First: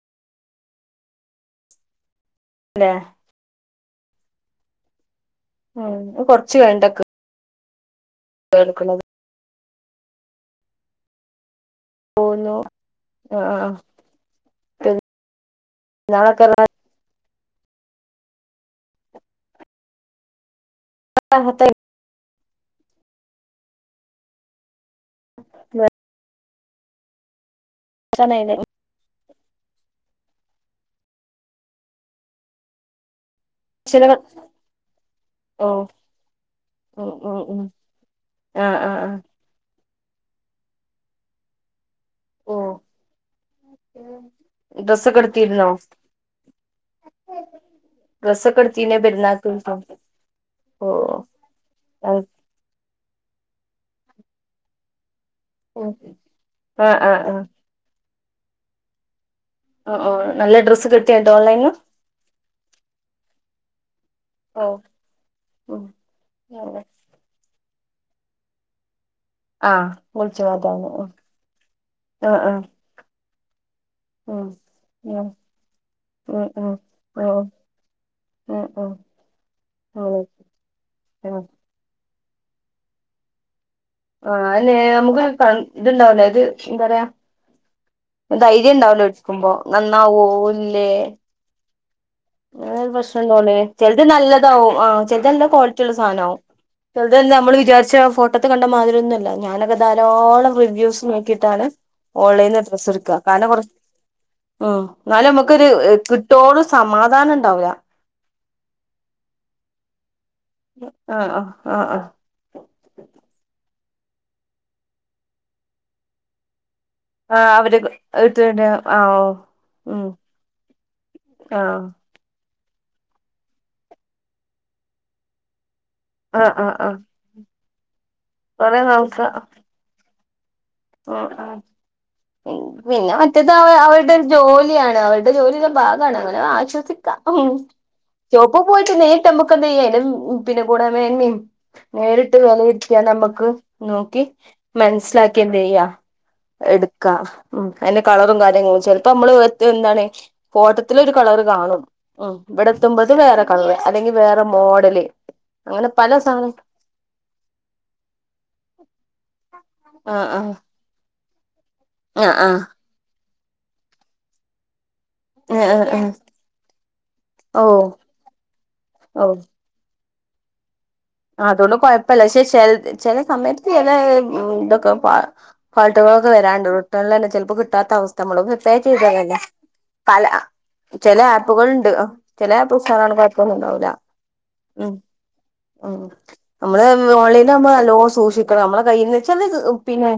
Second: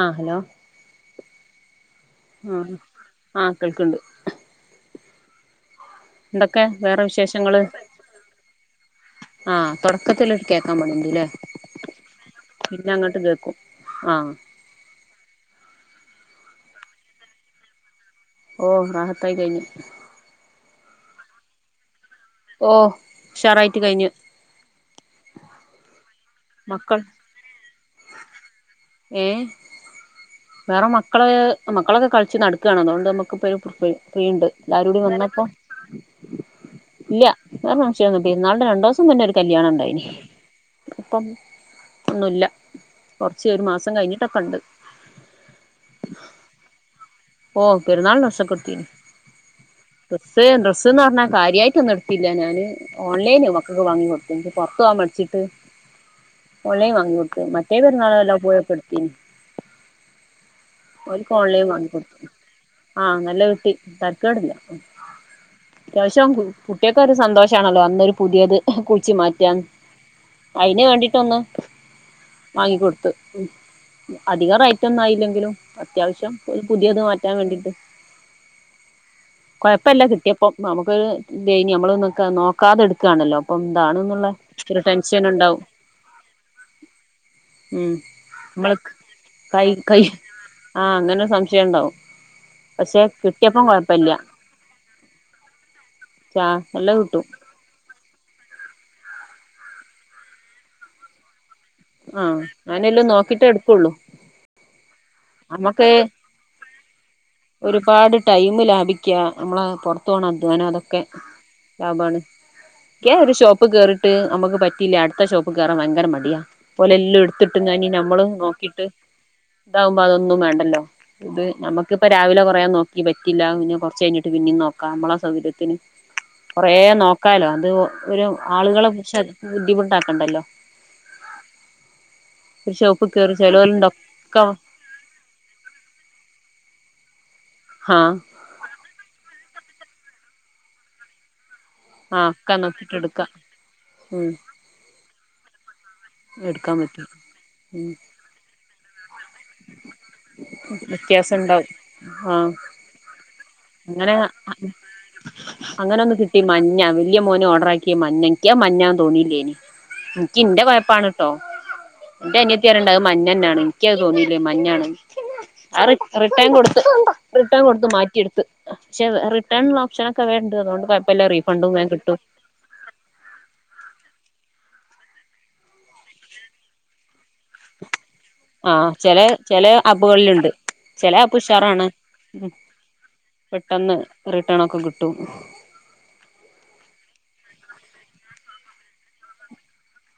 ആഹ് hello ആഹ് അല്ലെ ആഹ് ആ കേൾക്കുണ്ട് ആഹ് എന്തൊക്കെ വേറെ വിശേഷങ്ങള്? കേൾക്കുന്നത് ആഹ് തൊടക്കത്തില് ഒരു കേക്കാൻ പണിയുണ്ട്ല്ലേ പോന്നു ആഹ് ആഹ് ആ നാളക്കല്ലാ ഓ റാഹത്തായ് കഴിഞ്ഞ് റാഹത്തായി ഓ ഉഷാറായിട്ട് കഴിഞ്ഞു മ [unintelligible] മക്കൾ [unintelligible] ഏഹ് വേറെ മക്കള് മക്കളൊക്കെ കളിച്ച് നടക്കാണ് അതുകൊണ്ട് നമുക്കിപ്പഴും പ്പഴും ഫ്രീ ഉണ്ട് എല്ലാരൂടി വന്നപ്പൊ ഓ ഉം ഇല്ല ഉം ഉം വേറെ ഫങ്ക്ഷൻ ഒന്നൂല്യാ പെരുന്നാളുടെ ആഹ് രണ്ടു ആഹ് ദിവസം ആഹ് മുന്നെ ഒരു കല്യാണം ഉണ്ടായീന് ഇപ്പം ഒന്നു ഇല്ല ഓ കൊറച്ച് ഒരു മാസം കഴിഞ്ഞിട്ടൊക്കെ ഉണ്ട് ഡ്രസ്സൊക്കെ എടുത്തിരുന്നൊ? ഓ പെരുന്നാളിന് ഡ്രസ്സൊക്കെ എടുത്തീന് തീർച്ചയായിട്ടും ഡ്രസ്സ് ഡ്രസ്സ്ന്ന് പറഞ്ഞാ കാര്യായിട്ടൊന്നും ആഹ് എടുത്തില്ല ഞാന് ഓൺലൈന മക്കക്ക് വാങ്ങിക്കൊടുത്ത എനിക്ക് പൊ റത്തു പോവാൻ മടിച്ചിട്ട് ഓൺലൈൻ ആഹ് വാങ്ങി കൊടുത്ത് ആഹ് മ മറ്റേ പെരുന്നാള് വല്ലോം പോയൊ ക്കെടുത്തീന് ഓഹ് ഓ നല്ല ഡ്രസ്സ് കിട്ടിയ എന്നിട്ട് ഓൺലൈൻ ഓൺലൈനിൽ വാങ്ങി കൊടുത്തു ആഹ് നല്ല കിട്ടി തരക്കേടില്ല ഓ ഉം അത്യാവശ്യം കുട്ടികൽ ക്ക്‌ഒരു സന്തോഷമാണല്ലോ അന്നൊരു പുതിയത് കുളിച്ചി മാറ്റി റ്റാം ആഹ് വിളിച്ചു അയിന് മാറ്റാന് വേണ്ടീട്ട് ഒന്ന് ആഹ് ആഹ് വാങ്ങിക്കൊടുത്ത് ഉം അധികം റേറ്റ് ഒന്നും ഉം ആയില്ലെങ്കിലും അത്യാവശ്യം ഉം ഒരു ഉം പുതിയത് മാറ്റാൻ ഉം വേണ്ടീട്ട് ഉം ഉം കൊഴപ്പല്ല ഉം കിട്ടിയപ്പൊ നമുക്കൊരു ഉം ഞമ്മളൊന്നെക്കെ നോക്കാതെടുക്കാണല്ലോ എന്താണെന്നുള്ള ആഹ് അല്ലെ ഒരു നമുക്ക് ടെൻഷൻ ഉണ്ടാവും ഇതുണ്ടാവൂലേ ഇത് എന്താ പറയാ ഉം ധൈര്യം നമ്മള് ഉണ്ടാവൂലോ എടുക്കുമ്പോ കൈ കൈഹ് നന്നാവോ ഇല്ലേ ആഹ് അങ്ങനെ ഒരു സംശയം ഉണ്ടാവും അങ്ങനെ ഒരു പക്ഷെ പ്രശ്നംണ്ടോല്ലേ കിട്ടിയപ്പം ചെലത് കൊഴപ്പല്ല നല്ലതാവും ആ ചെലിത് നല്ല ക്വാളിറ്റി ഉള്ള സാധനാവും ചാ നല്ല ചെലത് കിട്ടും നമ്മള് വിചാരിച്ച ഫോ ട്ടത്ത് കണ്ട മാതിരി ഒന്നുല്ല ഞാനൊക്കെ ധാരാളം റിവ്യൂസ് നോക്കിയിട്ടാണ് ആഹ് ഓൺലൈന്ന് ഡ്രസ് ഞാനെല്ലാം എടുക്കുക നോക്കിട്ടേ കാരണം കൊറച്ച് എടുക്കുള്ളൂ ഉം എന്നാലും നമുക്കൊരു നമ്മുക്ക് കിട്ടോള് സമാദ ഒരുപാട് ടൈം ലാഭിക്കാ നമ്മള് പൊ റത്തോണം അധ്വാനം അതൊക്കെ ആഹ് ആഹ് ആഹ് ലാഭമാണ് ആഹ് ക്കേ ഒരു ഷോപ്പ് കേറിട്ട് നമുക്ക് പറ്റിയില്ലേ അടുത്ത ഷോപ്പ് കേറാൻ ഭയങ്കര മടിയാ ഓലെല്ലാം ആഹ് അവര് എടുത്തിട്ടുംങ്ങാനി നമ്മളും എടുത്തിട്ട് നോക്കീട്ട് ആഹ് പ്പ ഉം അതൊന്നും വേണ്ടല്ലോ ഇത് ന ആഹ് മ്മക്ക് ഇപ്പൊ രാവിലെ കുറയാ നോക്കി പറ്റില്ല പിന്ന കുറച്ച് കഴിഞ്ഞിട്ട് പിന്നും നോക്കാം നമ്മളെ സൗകര്യത്തിന് ആഹ് കൊറേ ആഹ് ആഹ് നോക്കാലോ അത് ഒരു കൊറേ ആളുകളെ പക്ഷെ ബുദ്ധിമുട്ടാക്കണ്ടല്ലോ ഉ ഒരു ഷോപ്പ് പിന്നെ കേറി മറ്റേത് അവ ചെലോലുണ്ട് അവരുടെ ഒരു ഒക്കെ ജോലിയാണ് അവരു ജോലിടേ ഭാഗാണ് അങ്ങനെ ആശ്വസിക്കാം. ആഹ് ഷോപ്പിൽ പോയിട്ട് നേരിട്ട് നമ്മുക്ക്‌ എന്ത് ചെയ്യാൻ പിന്നെ [unintelligible] ആഹ് ന്നെരിട്ട് ഒക്കെ നോക്കിട്ട് വേലയിരുത്തിയാ എടുക്കാം ന്നമ്മക്ക് നോക്കി ഉം മനസ്സിലാക്കി എന്ത് ചെയ്യുക എടുക്കാൻ പറ്റും എടുക്കുക ഉം അതിന്റെ കളറും കാര്യങ്ങളും ചിലപ്പോ നമ്മള് ഇതെന്താണ് ഫോട്ടത്തില് ഒരു വ്യത്യാസം കളറ് ഉണ്ടാവും കാണും ആഹ് ഇവടെ എത്തുമ്പോ അത് വേറെ കളർ അങ്ങനെ അങ്ങനെ പല ഒന്ന് കിട്ടി സാധനം മഞ്ഞ വല്യ മോന് ഓർഡറാക്കിയ മഞ്ഞ ഇക്ക്യ അത് മഞ്ഞാന്ന് തോന്നീല്ലേനി ആ ആ ഇൻക്കി ഇന്റെ കൊഴപ്പാണ് ട്ടോ? ആ ന്റെ ആ അനിയത്തിറിണ്ടഅ്‌ മഞ്ഞന്നാണ് ഇൻക്യഅ്‌ തോന്നിയില്ലേ മഞ്ഞാണ് ആ അത് ആ റിട്ടേൺ കൊടുത്ത് റിട്ടേൺ ഓ കൊടുത്ത് മാറ്റിയെടുത്ത് പക്ഷെ ഓ റിട്ടേണുള്ള ഓപ്ഷനൊക്കെ ഉണ്ട് അതുകൊണ്ട് കൊ അതോണ്ട് കൊഴപ്പല്ല പക്ഷെ ചെല സമയത്ത് ചെലേ തൊക്കെ പാ പാട്ടുകളൊക്കെ വരാണ്ട് റിട്ടൺലന്നെ ചെൽപ്പോ ക്ട്ടാത്ത അവസ് നമ്മള് പ്രിപ്പേർ ആഹ് ചെല ചെയ്തതല്ലെ ചെല പല ആപ്പുകളിലുണ്ട് ചെല ചില ആപ്പ് ഉഷാറാണ് ആപ്പുകളുണ്ട് ഉം ചില ആപ്പുകൾ സാധാരണ കൊഴപ്പവൊന്നും ഉണ്ടാവൂല പെട്ടെന്ന് റിട്ടേൺ ഒക്കെ ഉം കിട്ടും ഉം നമ്മള് ഓൺലൈൻ ആകുമ്പോ നല്ലോ സൂക്ഷിക്കണം നമ്മടെ കയ്യീന്ന് വെച്ചാല് പിന്നെ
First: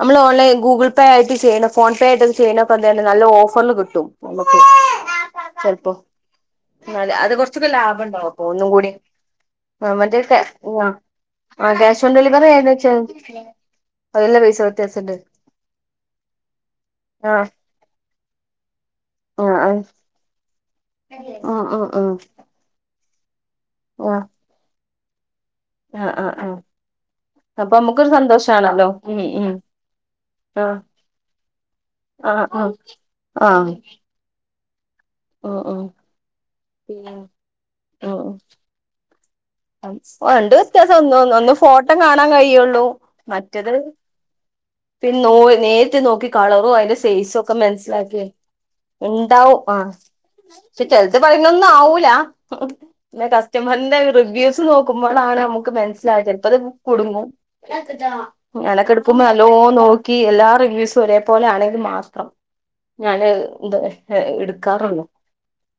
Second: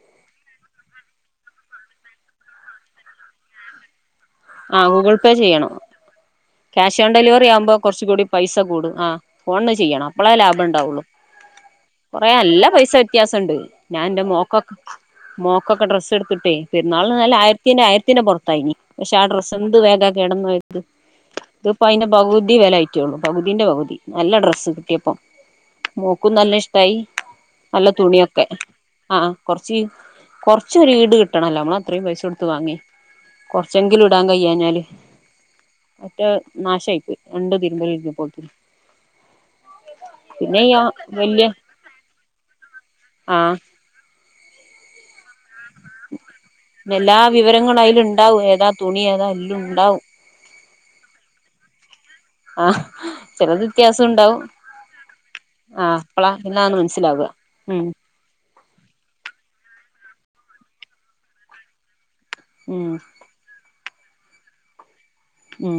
നമ്മള് ഓൺലൈൻ ഗൂഗിൾ പേ ആയിട്ട് ചെയ്യണം ഫോൺ പേ ആയിട്ട് ചെയ്യണെ എന്താണ് നല്ല ഓഫറിൽ കിട്ടും നമുക്ക് ആഹ് ഗൂഗിൾപേ ചെയ്യണോ ചിലപ്പോ ക്യാഷോൺ എന്നാല് അത് ഡെലിവറി കുറച്ചൊക്കെ ആവുമ്പൊ ലാഭം കൊറ്ച്ചു കൂടി ഉണ്ടാവും അപ്പൊ പൈസ ഒന്നും കൂടി കൂടും ആഹ് ഫോൺന്ന് ചെയ്യണം മറ്റേ അപ്പളേ ക്യാ ലാഭം ഇണ്ടാവൊള്ളു ആ ക്യാഷ് ഓൺ കൊറേ ഡെലിവറി നല്ല ആയെന്ന് പൈസ വെച്ചാ വ്യത്യാസണ്ട് ഞാൻ ഇന്റെ അതിനുള്ള പൈസ മോക്കൊക്കെ വ്യത്യാസണ്ട് മോക്കൊക്കെ ഡ്രസ്സ് എടുത്തിട്ടേ പെരുന്നാളിന് നല്ല ആഹ് ആയിരത്തിന്റെ ആയിരത്തിന്റെ പുറത്തായിനി ചാടറ ആഹ് എന്ത് വേ [unintelligible] ഗ കിടന്നത് ആഹ് ഇത്പ്പോ ആഹ് അതി ആഹ് ഭ അതി വെലയായിറ്റൊള്ളു പകുതിന്റ പകുതി ആഹ് നല്ല ഡ്രസ്സ് കിട്ടിയപ്പം ആഹ് ആഹ് മോക്കും ആഹ് ആഹ് നല്ല ഇഷ്ടായി അപ്പൊ നല്ല നമ്മുക്കൊരു തുണിയൊക്കെ സന്തോഷാണല്ലോ ഉം ആഹ് ഉം കൊറ്ച്ച് ആഹ് കുറച്ചൊരു ഈട് കിട്ടണോല്ലോ നമ്മള് അത്രയും പൈസ ആഹ് കൊടുത്ത് ആഹ് വാങ്ങി ആഹ് ചെങ്കില ഇടാൻ കയ്യാഞ്ഞാല് ഉം ഉം പറ്റെ പിന്നെ നാശമായിപ്പോയി രണ്ട് ഉം തിരുമ്പിഴപ്പോഴത്തിന് രണ്ട് ഈ വ്യത്യാസം ഒന്ന് വല്യ ഒന്ന് ഫോട്ടം കാണാൻ കഴിയൊള്ളു ആഹ് മറ്റേത് പിന്നെ നോക്കി നേര് നോക്കി കളറും അയിന്റെ എല്ലാ സെയ്സൊക്ക വിവരങ്ങളും മൻസ്സിലാക്കി അയില്ണ്ടാവും ഏതാ തുണി ഏതാ എല്ലും ഇണ്ടാവും ആഹ് ഉണ്ടാവും പക്ഷെ ചിലത്ത് പറയുന്നൊന്നും ആവൂല ആഹ് പിന്ന ചെലത് കസ്റ്റമറിന്റെ വ്യത്യാസം ഉണ്ടാവും റിവ്യൂസ് നോക്കുമ്പളാണ് നമ്മക്ക് ആഹ് മൻസ്സിലായ അപ്പളാ ചെൽപ്പൊ അത് പിന്നാണ് കുടുങ്ങും മനസ്സിലാവുക ഉം ഞാനക്കെ എടുക്കുമ്പൊ നല്ലോ നോക്കി എല്ലാ റിവ്യൂസും ഒരേ പോലെ ആണെങ്കി മാത്രം ഉം ഞാന് എന്ത ഏഹ് എടുക്കാറുള്ളു ഉം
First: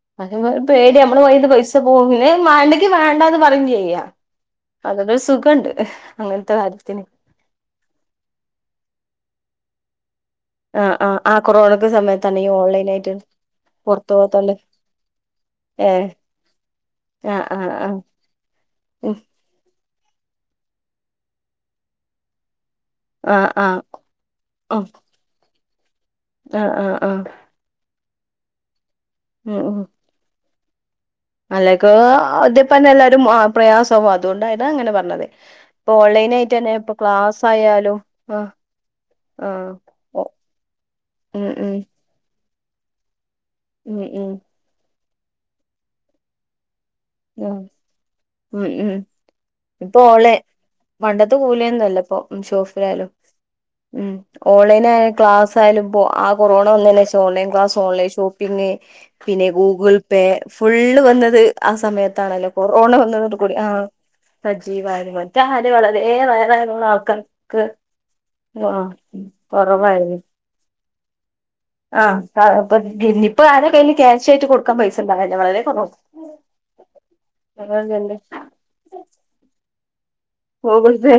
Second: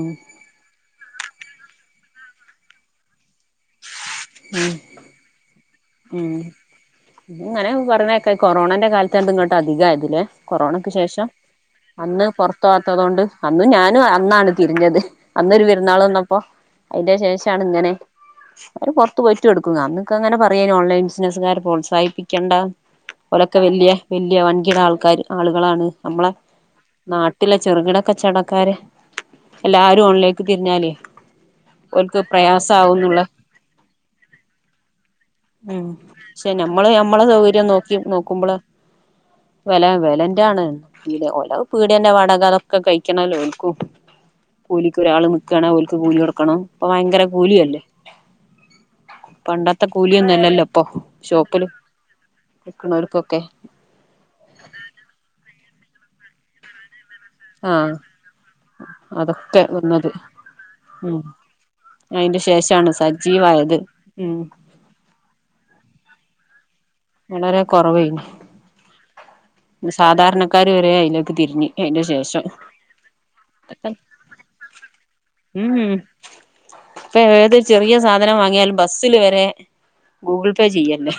ഒരു പേടിയ നമ്മള് കയ്യീന്ന് പൈസ പോവോ പിന്നെ അത് മാണ്ടെങ്കി മാണ്ടാന്ന് പറയും ചെയ്യാ ഉം അതൊരു സുഖുണ്ട് അങ്ങനത്തെ കാര്യത്തിന് അങ്ങനെ പറഞ്ഞ കേക്കാം കൊറോണേന്റെ കാലത്ത് ഇങ്ങോട്ട് അധികവാ അതില് ആ കൊറോണക്ക് ആ ശേഷം ആ കൊറോണക്ക് അന്ന് സമയത്താണ് ഈ പൊറത്ത് ഓൺലൈൻ പോവാത്തത് ആയിട്ട് കൊണ്ട് അന്നും ഞാനും പുറത്തു അന്നാണ് പോവാത്തോണ്ട് തിരിഞ്ഞത് അന്നൊരു ഏ പെരുന്നാള് വന്നപ്പോ അതിന്റെ ആ ആ ശേഷാണ് ആ ഇങ്ങനെ ആ അവര് പൊറത്ത് പോയി എടുക്കുക അന്നൊക്ക ഇങ്ങനെ പറയേനു ഓൺലൈൻ ബസിനസ്കാരെ പ്രോത്സാഹിപ്പിക്കേണ്ട ആ ഓലക്ക ആ വല്യ വല്യ വൻകിട ആൾക്കാര് ആളുകളാണ് നമ്മളെ ആ ആ ആ നാട്ടിലെ ചെറുകിട കച്ചവടക്കാര് എല്ലാരും ഓൺലൈൻലേക്ക് തിരിഞ്ഞാലെ അല്ലേക്ക ഇതെപ്പന്നെ എല്ലാരും പ്രയാസാവും അതു കൊണ്ടേയിരൂ അങ്ങനെ പറഞ്ഞത് ഉം ഇപ്പൊ ഓൺലൈൻ പക്ഷേ ആയിട്ട് തന്നെ നമ്മള് ഇപ്പൊ നമ്മളെ ക്ലാസ് സൗകര്യം നോക്കി ആയാലും ആ നോക്കുമ്പള് ആ വില വിലന്റാണ് ഉം ഓല് ഉം പീടിയന്റെ വടക അതൊക്കെ കഴിക്കണല്ലോ ഓൽക്കും ഉം ഉം കൂലിക്ക് ഒരാൾ നിക്കാണെ ഓൽക്ക് കൂലി കൊടുക്കണം ഇപ്പ ഭയങ്കര ആഹ് കൂലിയല്ലേ ഉം ഉം പണ്ടത്തെ ഇപ്പൊ ഓളെ കൂലിയൊന്നുംല്ലല്ലോ ഇപ്പൊ പണ്ടത്തെ ഷോപ്പില് കൂലിയൊന്നും അല്ല ഇപ്പൊ ഷോപിലായാലും നിക്ക്ണോൽക്കൊക്കെ ഉം ഓൺലൈനായ ക്ലാസ്സായാലും ഇ ആ കൊറോണ വന്നയ്ന് ശേഷം ഓൺലൈൻ ക്ലാസ്, ആഹ് ഓൺലൈൻ ഷോപ്പിംഗ്, പിന്നെ അതൊക്കെ ഗൂഗിൾ വന്നത് പേ ഫുള്ള് ഉം വന്നത് ആ, അയിന്റെ സമയത്താണല്ലോ ശേഷാണ് കൊറോണ വന്നതോടു കൂടി ആ സജീവായത് ഉം സജീവായത് മറ്റേ ആര് വളരേ റയറായിരുന്ന വളരെ ആൾക്കാർക്ക് കൊറവേയ്നി ആഹ് സാധാരണക്കാര് വരെ അതിലേക്ക് തിരിഞ്ഞു ആഹ് ഇപ്പ ഇ ഇപ്പൊ ആരെ കയ്യിൽ ക്യാഷ് ആയിട്ട് കൊടുക്കാൻ പൈസണ്ടാവില്ല വളരെ ഉം കുറവാ ഇപ്പൊ ഏത് ചെറിയ സാധനം വാങ്ങിയാലും ബസ്സില് വരെ ഗൂഗിൾ പേ ചെയ്യല്ലേ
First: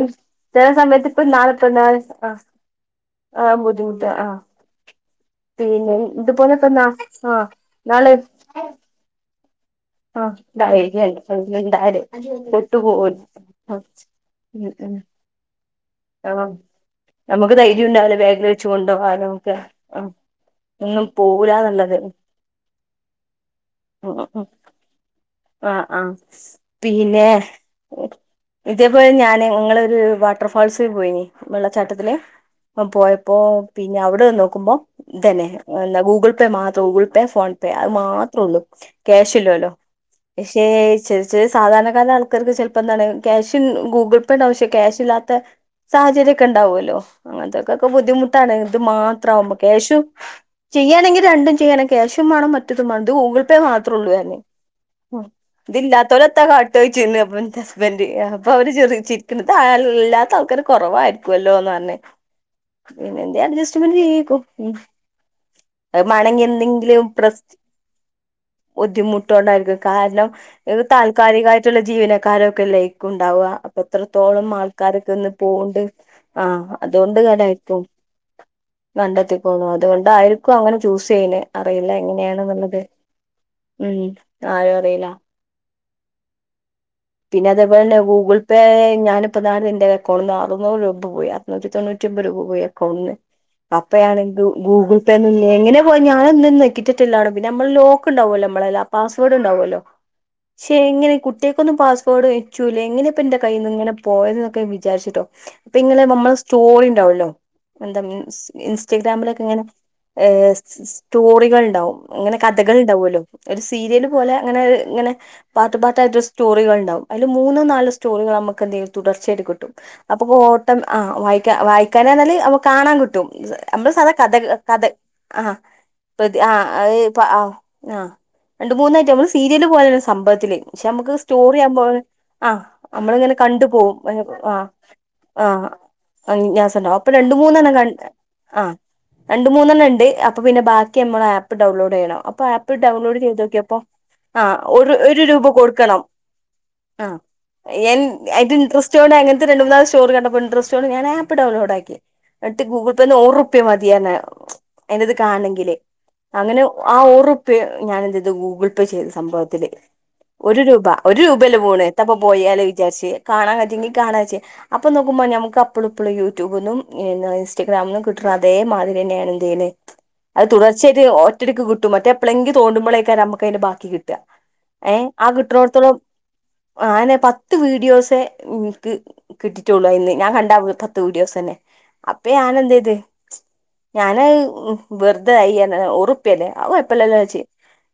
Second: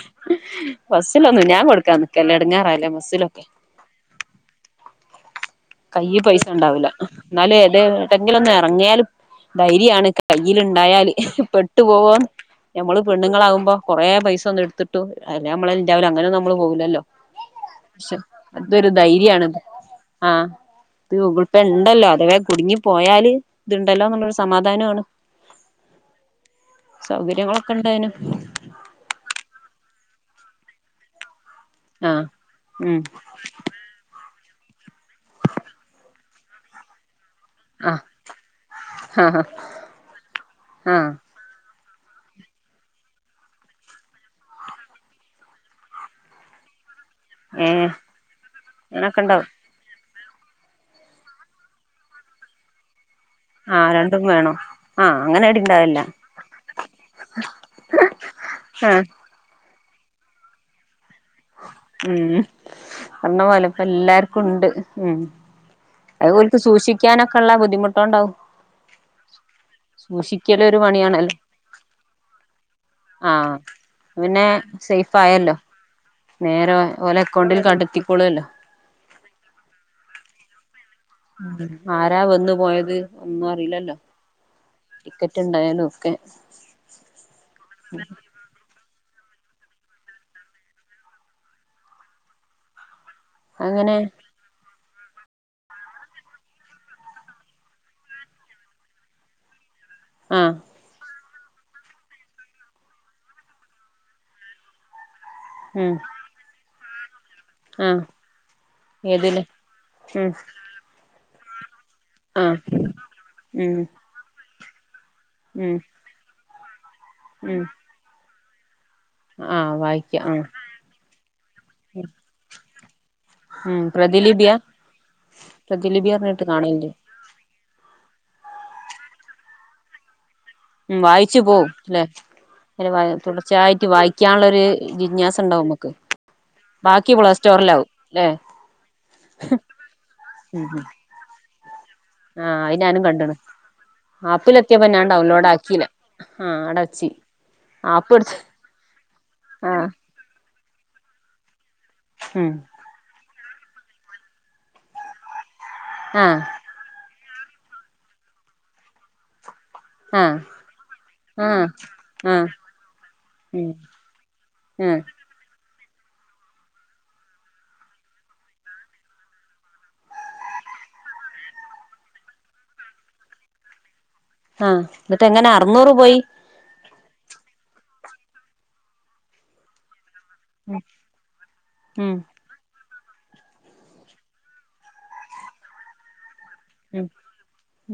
ചില സമയത്ത് ഇപ്പ ബസ്സിലൊന്നു നാളെ ഞാൻ ഇപ്പ കൊടുക്കാ നാളെ നിക്കല്ലേ ആഹ് എടുങ്ങാറല്ലേ ബസ്സില ആഹ് ബുദ്ധിമുട്ട് ആഹ് പിന്നെ കൈയിൽ പൈസ ഇതുപോലെ ഇപ്പ നാ ഉണ്ടാവില്ല ആഹ് എന്നാലും ഏത് നാളെ ഏട്ടെങ്കിലും ഇറങ്ങിയാലും ധൈര്യാണ് ആഹ് കയ്യിൽ ഇണ്ടായാല് പെട്ടു ഉണ്ടായാല് പോവോ പെട്ടു ഞമ്മള് പോവൂലെ പെണ്ണുങ്ങളാകുമ്പോ കൊറെ പൈസ ഒന്നും ഉം ഉം എടുത്തിട്ടു അല്ല നമ്മളെ ഉണ്ടാവൂലാ അങ്ങനെ ഒന്നും ആഹ് നമ്മള് പോവില്ലല്ലോ നമുക്ക് ധൈര്യം ഉണ്ടാവില്ല പക്ഷെ ബാഗിൽ വെച്ച് ഇതൊരു ധൈര്യണ് കൊണ്ടുപോകാനൊക്കെ ആഹ് ഒന്നും ഇത് ഗൂഗിൾ പേ പോവൂലാന്നുള്ളത് ഉണ്ടല്ലോ അഥവാേ കുടുങ്ങി പോയാല് ഇത്ണ്ടല്ലോ എന്നുള്ളൊരു സമാധാനമാണ് ആഹ് ആഹ് പിന്നെ സൗകര്യങ്ങളൊക്കെ ഉണ്ട് അതിന് ഇതേപോലെ ഞാന് ഞങ്ങളൊരു വാട്ടർ ഫാൾസ് പോയിനി വെള്ളച്ചാട്ടത്തില് ആഹ് ആ ഉം പോയപ്പോ പിന്നെ അവിടെ നോക്കുമ്പോ ഇതന്നെ ഗൂഗിൾ പേ മാത്രം ഗൂഗിൾ പേ ഫോൺ പേ പേ അത് ആഹ് മാത്രേ ഉള്ളൂ ക്യാഷ് ആഹ് ഇല്ലേ ലോ പക്ഷേ ആഹ് പക്ഷേ സാധാരണകാരായ ആൾക്കാർക്ക് ചിലപ്പോ എന്താണ് ക്യാഷ് ഗൂഗിൾ പേന്റെ ആവശ്യ ക്യാഷ ഇല്ലാ സാഹചര്യ ഒക്കെ ഉണ്ടാവു അല്ലോ അങ്ങനത്തൊക്കൊക്കെ ഏഹ് ബുദ്ധിമുട്ടാണ് ഇത് അങ്ങനൊക്കെ മാത്ര ഉണ്ടാവും മാവുമ്പൊ ക്യാഷും ചെയ്യാനെങ്കിൽ രണ്ടും ചെയ്യാന ക്യാഷും വേണം മറ്റതും വാണം ഇത് ഗൂഗിൾ പേ പ്പെ ആഹ് മാത്രള്ളൂ രണ്ടും പറഞ്ഞി വേണം ആഹ് അങ്ങനെ അടി ഉണ്ടാവില്ല ഇതില്ലാത്തോരത്താ കാട്ടാ ചോദിച്ചിരുന്നു അപ്പൊ എന്റെ ഹസ്ബന്റ് അപ്പൊ അവര് ആഹ് ചരിച്ച് ഇതാരും ഇല്ലാത്ത ആൾക്കാർ കുറവായിരിക്കും ല്ലോന്ന് പറഞ്ഞി ഉം പിന്നെ എന്ത് പറഞ്ഞ പോലെ ഇപ്പ അഡ്ജസ്റ്റ്മെന്റ് ചെയ്യേക്കും എല്ലാർക്കും ഉണ്ട് ഉം അത് വേണെങ്കി ഓൽക്ക് എന്തെങ്കിലും പ്ര സൂക്ഷിക്കാനൊക്കെ ഉള്ള ബുദ്ധിമുട്ടുണ്ടാവും ബുദ്ധിമുട്ടോണ്ടായിരിക്കും കാരണം സൂക്ഷിക്കല് ഒരു ഇത്‌ പണിയാണല്ലോ താൽക്കാലികായിട്ടുള്ള ജീവനക്കാരൊക്കെ അല്ലെയ്ക്കും ഉണ്ടാവാ ആഹ് അപ്പൊ എത്രത്തോളം പിന്നെ ആൾക്കാരൊക്കെ സേഫ് ഒന്ന് ആയല്ലോ പോകണ്ട് നേരെ ഓലെ അക്കൗണ്ടിൽക്ക് എത്തിക്കോളു അല്ലോ കണ്ടെത്തിപ്പോണു അതുകൊണ്ട് ആയിരി അങ്ങനെ ചൂസ് ചെയ്യന് അറിയില്ല ആരാ എങ്ങനെയാണ് വന്നു എന്നുള്ളത് പോയത് ഉം ആരും അറിയില്ല ട്ടുണ്ടായാലും ഒക്കെ പിന്നെ അതെ പോലെന്നെ ഗൂഗിൾ ഇപ്പ ഞാനിപ്പതാ എന്റെ അക്കൗണ്ടിൽ നിന്ന് അറുന്നൂറ് രൂപ പോയി അറുന്നൂറ്റി തൊണ്ണൂറ്റിമ്പത് രൂപ പോയി അക്കൗണ്ടിൽ നിന്ന് അപ്പ അങ്ങനെ ഞാനെന്ത് ഗൂഗിൾ പി എങ്ങനെ പോയി ഞാൻ ഒന്നും നെക്കിട്ടില്ലാണും പിന്നെ നമ്മള് ലോക്ക് ഉണ്ടാവുമല്ലോ നമ്മളെല് പാസ് വേർഡ് ഉണ്ടാവു അല്ലോ ആഹ് പക്ഷെ എങ്ങനെ കുട്ടിക ന്നും പാസ്പോർട്ട് നിച്ചൂല്ലാ എങ്ങനെ ഇപ്പം എന്റെ കയ്യിൽ നിന്ന് ഇങ്ങനെ പോയത് ന്നൊക്കെ ഞാൻ വിചാരിച്ചിട്ടോ അപ്പം ഉം ഇങ്ങനെ നമ്മ സ്റ്റോറി ഇണ്ടാവല്ലോ ആഹ് എന്താ ഏതില് ഇൻസ്റ്റഗ്രാമിലൊക്കെ ഇങ്ങനെ ഉം ഏഹ് സ്റ്റോറികൾ ഇണ്ടാവും ഇങ്ങനെ ആഹ് കഥകൾ ഇണ്ടാവു അല്ലോ ഒരു ഉം സീരിയേല് പോലെ അങ്ങനെ ഇങ്ങനെ പാർട്ട് ഉം പാട്ട് ആയിട്ടില്ല സ്റ്റോറികൾണ്ടാവും അയില് മൂന്നൊ ഉം നാലോ സ്റ്റോറികൾ നമുക്കെന്തെയ്യും തുടർച്ചായിറ്റ് കിട്ടും ആഹ് വായിക്ക അപ്പൊ ആഹ് കോട്ടം ആ വായിക്കാ വായിക്കാന എന്നാൽ അപ്പൊ കാണാൻ കിട്ടും ഉം അമ്മള് സധാ കഥ പ്രതിലിപിയ കഥ ആ പ്രതിലിപി കൃതി പറഞ്ഞിട്ട് ആ അ കാണലുണ്ട് ഇ പ്പ ആ ആഹ് രണ്ട് മൂന്നായിട്ട് അമക്ക് സീരിയല് പോലോ സംഭവത്തില് പക്ഷെ ഉം അമക്ക് വായിച്ചു സ്റ്റോറി പോവും ആവുമ്പോ ല്ലെ ആ അമ്മളിങ്ങനെ കണ്ടു തുടർച്ചയായിട്ട് പോകും. ആ വായിക്കാനുള്ളൊരു ജിജ്ഞാസ ഉണ്ടാവും ആഹ്. നമുക്ക് [unintelligible] അപ്പൊ ബാക്കി പ്ലേ രണ്ട് മൂന്നെണ്ണം ക സ്റ്റോറിലാവും ല്ലേ ആ രണ്ട് മൂന്നെണ്ണം ഇണ്ട് അപ്പൊ പിന്നെ ബാ ക്കി അമ്മളെ ആപ്പ് ഡൗൺലോഡ് ചെയ്യണം. അപ്പൊ ആഹ് ആപ്പ് അത് ഞാനും ഡൗൺലോഡ് കണ്ടണ് ചെയ്തോക്കിയപ്പോ ആഹ് ഒരു ഒരു രൂപ കൊട്ക്കണം. ആഹ അടെ ആ ൻ ഞൻയിഇൻറസ്റ്റ് കൊണ്ട് അങ്ങനത്തെ രണ്ട് ആഹ് മൂന്നാമത്തെ സ്റ്റോറി കണ്ട അപ്പോ ഇൻടറസ്റ്റ്ണ്ട് ഞാനാ ആ ആപ്പ് ഡൗൺലോഡ് ആക്കി ഉം ഇന്നട്ട് ഗൂഗിൾ പേന്ന് ഓറുപ്യ മതിയെന്നർഞ് അതിന്റെത് കാണണെങ്കില് ആഹ് അങ്ങനെ ആ ഓറുപ്യ ഞാന് എന്ത് ചെയ്തു ഗൂഗിൾ പേ ചെയ്ത് സംഭവത്തില്. ആഹ് ഒരു രൂപ ഒരു രൂപല്ലേ ആഹ് പോണേ എത്തപ്പൊ ആഹ് പോയാല് വിചാരിച്ച് കാണാൻ ഉം കജുവെങ്കി കാണാവെച്ച് അപ്പൊ ആഹ് നോക്കുമ്പൊ ഞമ്മക്ക് അപ്പളും ഇപ്പളും യൂടൂബിന്നും ഇൻസ്റ്റാഗ്രാമിന്നും കിട്ട്ണെ അതേ മാതിരിന്നെണ് എന്തെയ്യല്. അത് തുടർച്ചയിറ്റ് ഒറ്റടിക്ക് കിട്ടും മറ്റേ എപ്പളെങ്കി തോണ്ടുമ്പളെയ്ക്കാരം അമ്മക്ക് അതിന്റെ ബാക്കി കിട്ട ആഹ് ഏഹ് എന്നിട്ട് ആ എങ്ങനെ അറുന്നൂറ് കിട്ട്ണോട്ത്തോളം പോയി ആ അയന്നെ പത്ത് വീഡിയോസെ ഇൻക്ക് കിട്ടിറ്റൊള്ളു അയിന്ന് ഞാൻ കണ്ട ഉം [unintelligible] പത്ത് വീഡിയോസന്നെ ഉം അപ്പൊ ഞാൻ എന്ത് ചെയ്ത്. ഞാന് വെർതെ ആയി ഒറു പ്പല്യെ അത് ഉം കുഴപ്പല്ലല്ലോ വെച്ച്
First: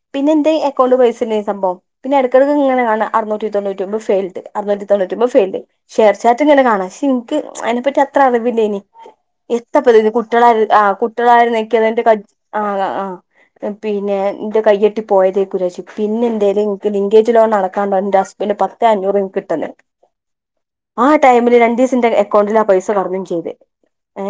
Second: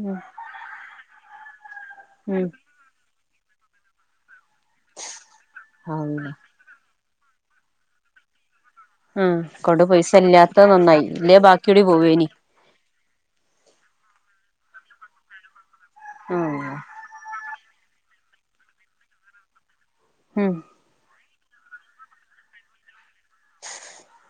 ഉം പിന്നെ ഇന്റെ അക്കൗണ്ട് പൈസണ്ടെനിം സംഭവം പിന്നെ ഉം എടക്കെടക്ക് ഇങ്ങനെ കാണാ. അറുന്നൂറ്റി തൊണ്ണൂറ്റിഒമ്പത് ഫെയിൽഡ് അറുന്നൂറ്റി തൊണ്ണൂറ്റിഒമ്പത് ഫെയിൽഡ് ഷെയർ അള്ളാ ചാറ്റ് ഇങ്ങന കാണാ ശേ ഇൻ ക്ക് അതിനെപ്പറ്റി അത്ര അറിവില്ലെയ്നി. ആഹ് അക്കൗണ്ട് എത്തപ്പ പൈസ കുട്ടികള ആരെ ഇല്ലാത്തത് ആ് നന്നായി ഇല്ലേ കുട്ടളായി ബാക്കിയൂടി നെക്കിയന്റെ കജ്‌ പോവേനി ആഹ് ആ പിന്നെ ഇന്റെ കൈയ്യട്ടി പോയതേക്കുചാരിച്ചു. പിന്നെ ഇന്റേല് അള്ളാ ഇൻക്ക് ലിങ്കേജ് ലോൺ അടക്കാൻ പ ഇന്റെ ഹസ്ബൻഡ് പത്തെഅഞ്ഞൂറ് ഇൻക്ക് ഇട്ടെന്ന്. ഉം ആ ടൈമില് രണ്ടീസം ഇന്റെ എക്കൗണ്ടില് ആ പൈസ കടന്നും ചെയ്ത്. ഏ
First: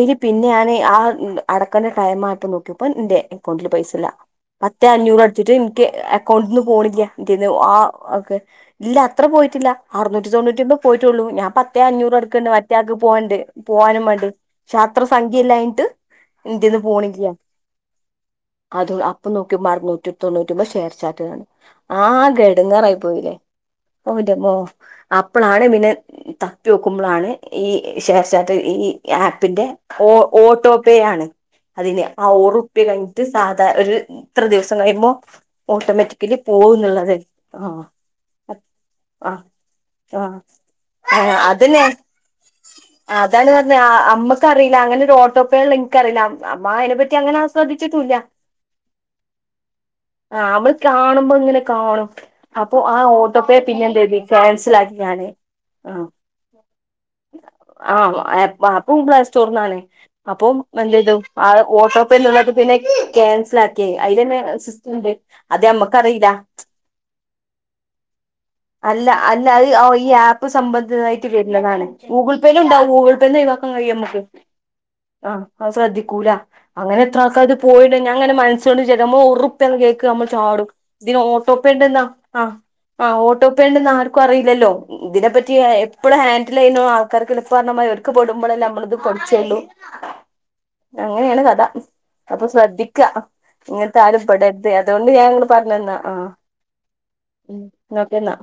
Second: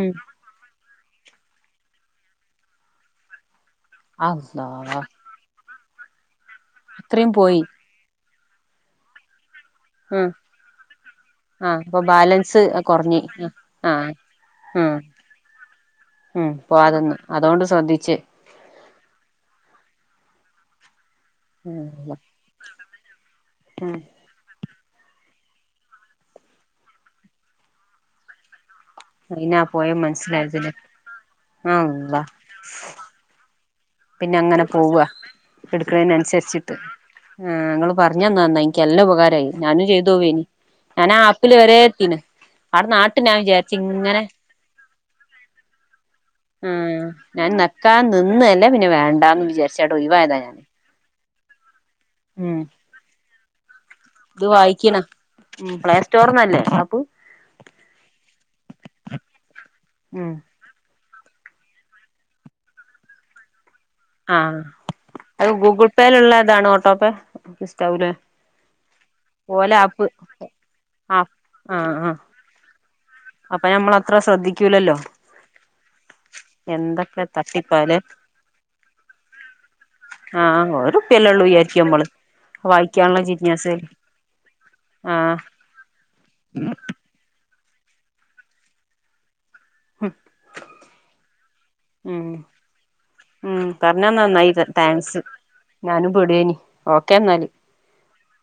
ഉം പിന്നെഞാന് ആ ഇ. അടക്കണ്ട ടൈം മായപ്പൊ നോക്കിയപ്പോ ഇന്റെ എക്കൗണ്ടില് പൈസല്ല. അള്ളാ പത്തെഅഞ്ഞൂറ് അടച്ച്ട്ട് ഇൻക്ക്. ക്ണ്ട്ന്ന് പോണില്ല അത്രയും ഇന്റീന്ന് പോയി ആ ഒക്കെ ഇല്ല അത്ര പോയിറ്റില്ല. അറുന്നൂറ്റി ആഹ് തൊണ്ണൂറ്റിഒൻപത് പോയിറ്റൊള്ളൂ ഞാൻ ആഹ് പത്തേ അപ്പൊ അഞ്ഞൂറ് അട്ക്ക്ണ്ട് ബാലൻസ് മറ്റേ ആക്ക് കുറഞ്ഞ് പോവ്ണ്ട് പോവാനും ആഹ് മാണ്ടി ശാ ഉം അത്ര സംഖ്യല്ലായിട്ട്. ഉം പോവതെന്നു അതോണ്ട് ശ്രദ്ധിച്ച്. അതും അപ്പൊ നോക്കിയുമ്പോ അറുന്നൂറ്റി തൊണ്ണൂറ്റിഒമ്പ ഷെയർച്ചാറ്റ്ന്നാണ് ആകെ എടങ്ങേ. ങ്ങേറായി പോയില്ലേ ഒ ഹ് ന്റമ്മോ അപ്പളാണ് പിന്നെ തപ്പി യോക്കുമ്പോളാണ് ഈ ഷെയർ ചാറ്റ് ഈ അയിനാ ആപ്പിന്റെ പോയ ഓ മനസ്സിലായതില് ഓട്ടോപേ ആണ് അതിന് അള്ളാ ആ ഓറുപ്പ്യ കഴി ഞ് സാധാര ഒരു പിന്നെ ഇത്ര അങ്ങനെ ദിവസം പോവ കഴിയുമ്പോ ഓട്ടോമാറ്റിക്കലി എടുക്കണേനനുസരിച്ചിട്ട് പോകും എന്നുള്ളത്. ആഹ് ഇങ്ങള് പറഞ്ഞ നന്നായി ഇൻക്ക് നല്ലാ ആഹ് ഉപകാരമായി ഞാനും ചെയ്തു പോവേ. ആഹ് ഞാൻ ആഹ് ആപ്പില് വരെ അതന്നെ എത്തീണ് അതാണ് പറഞ്ഞത് അമ്മക്കറീല. അങ്ങനെ ഒരു ഓട്ടോ പേ ഇള്ളത് ഇൻക്ക് അറിയില്ല. അമ്മ അതിനെ പറ്റി അങ്ങനെ ആ ശ്രേദ്ധിക്ക ക്കാ നിന്നതന്നെ പിന്നെ വേണ്ടാന്ന് വിചാരിച്ച് അട് ഒഴിവായതാ ആഹ് ഞാന്. നമ്മള് കാണുമ്പോ ഇങ്ങനെ കാണും ഉം അപ്പൊ ആ ഓട്ടോ പേ പിന്നെ എന്ത് ചെയ്ത്. ഇത് വായിക്കിണ ഉം പ്ലേ സ്റ്റോർന്നല്ലേ ആപ്പ്. ആഹ് ഏ ആപ്പും പ്ലേ സ്റ്റോർന്നാണ് ഉം അപ്പൊം പ്പ എന്തെയ്തു ആ ഓട്ടോ പേ എന്നുള്ളത് പിന്നെ ക്യാൻസലാ ക്കെ അയിലന്നെ ആഹ് സിസ്റ്റണ്ട്. അത് ഞമ്മക്കറീല്ല. [unintelligible] ഇസ്റ്റാവൂലെ. അല്ല അല്ല അത് ഈ ആപ്പ് സംബന്ധിതായിട്ട് ആഹ് വര്നതാണ്. ആഹ് ആഹ് ഗൂഗിൾ പേലൂണ്ടാവും ഗൂഗിൾ ഇപ്പ ന്നെ അപ്പൊ ഒഴിവാക്കാൻ ഞമ്മൾ അത്ര കയുമ്മക്ക് ശ്രദ്ധിക്കൂലല്ലോ ആഹ് അത് ശ്രദ്ധിക്കൂല. അങ്ങനെ എത്ര എന്തൊക്കെ ആൾക്കാരത് പോയിണ്ട് തട്ടിപ്പാലേ ഞാൻ ങ്ങനെ മനസ്സോണ്ട് വിചാരിക്കാ നമ്മളൊറു പ്യാന്ന് കേക്കാ നമ്മൾ ആഹ് ചാടും. ഇതിന് ഒരുർപ്യല്ലേ ഉള്ളൂ ഓട്ടോ പേ വിചാരിക്കും ണ്ട് ന്നാ. നമ്മള് ആഹ് ആഹ് വായിക്കാനുള്ള ഓട്ടോ പേ ഉണ്ട് ജിജ്ഞാസേല് ന്ന് ആർക്കും അറീല്ലല്ലോ. ആഹ് ഇതിനെപ്പറ്റി എപ്പളും ഹാൻഡിലെയ്യ് ണ ആൾക്കാര്ക്കല്ലേ ഇപ്പർഞമാതിരി ഒരിക്കെ പെടുമ്പളല്ലേ ഞമ്മള്ത് പഠ്ച്ചൊള്ളു. ഹും അങ്ങനേണ് കഥ. അപ്പ ശ്രദ്ധിക്ക. ഉം ഇങ്ങൻത്തെ ആരും പറഞ്ഞന്നാ നന്നായി പെടര്ത്. അതോണ്ട് താങ്ക്സ് ഞാൻങ്ങനെ പർഞ്ഞന്നാ ഞാനും ആഹ്. പെടേനി ഓക്കെ ന്നാ ഉം നോക്കെന്നാ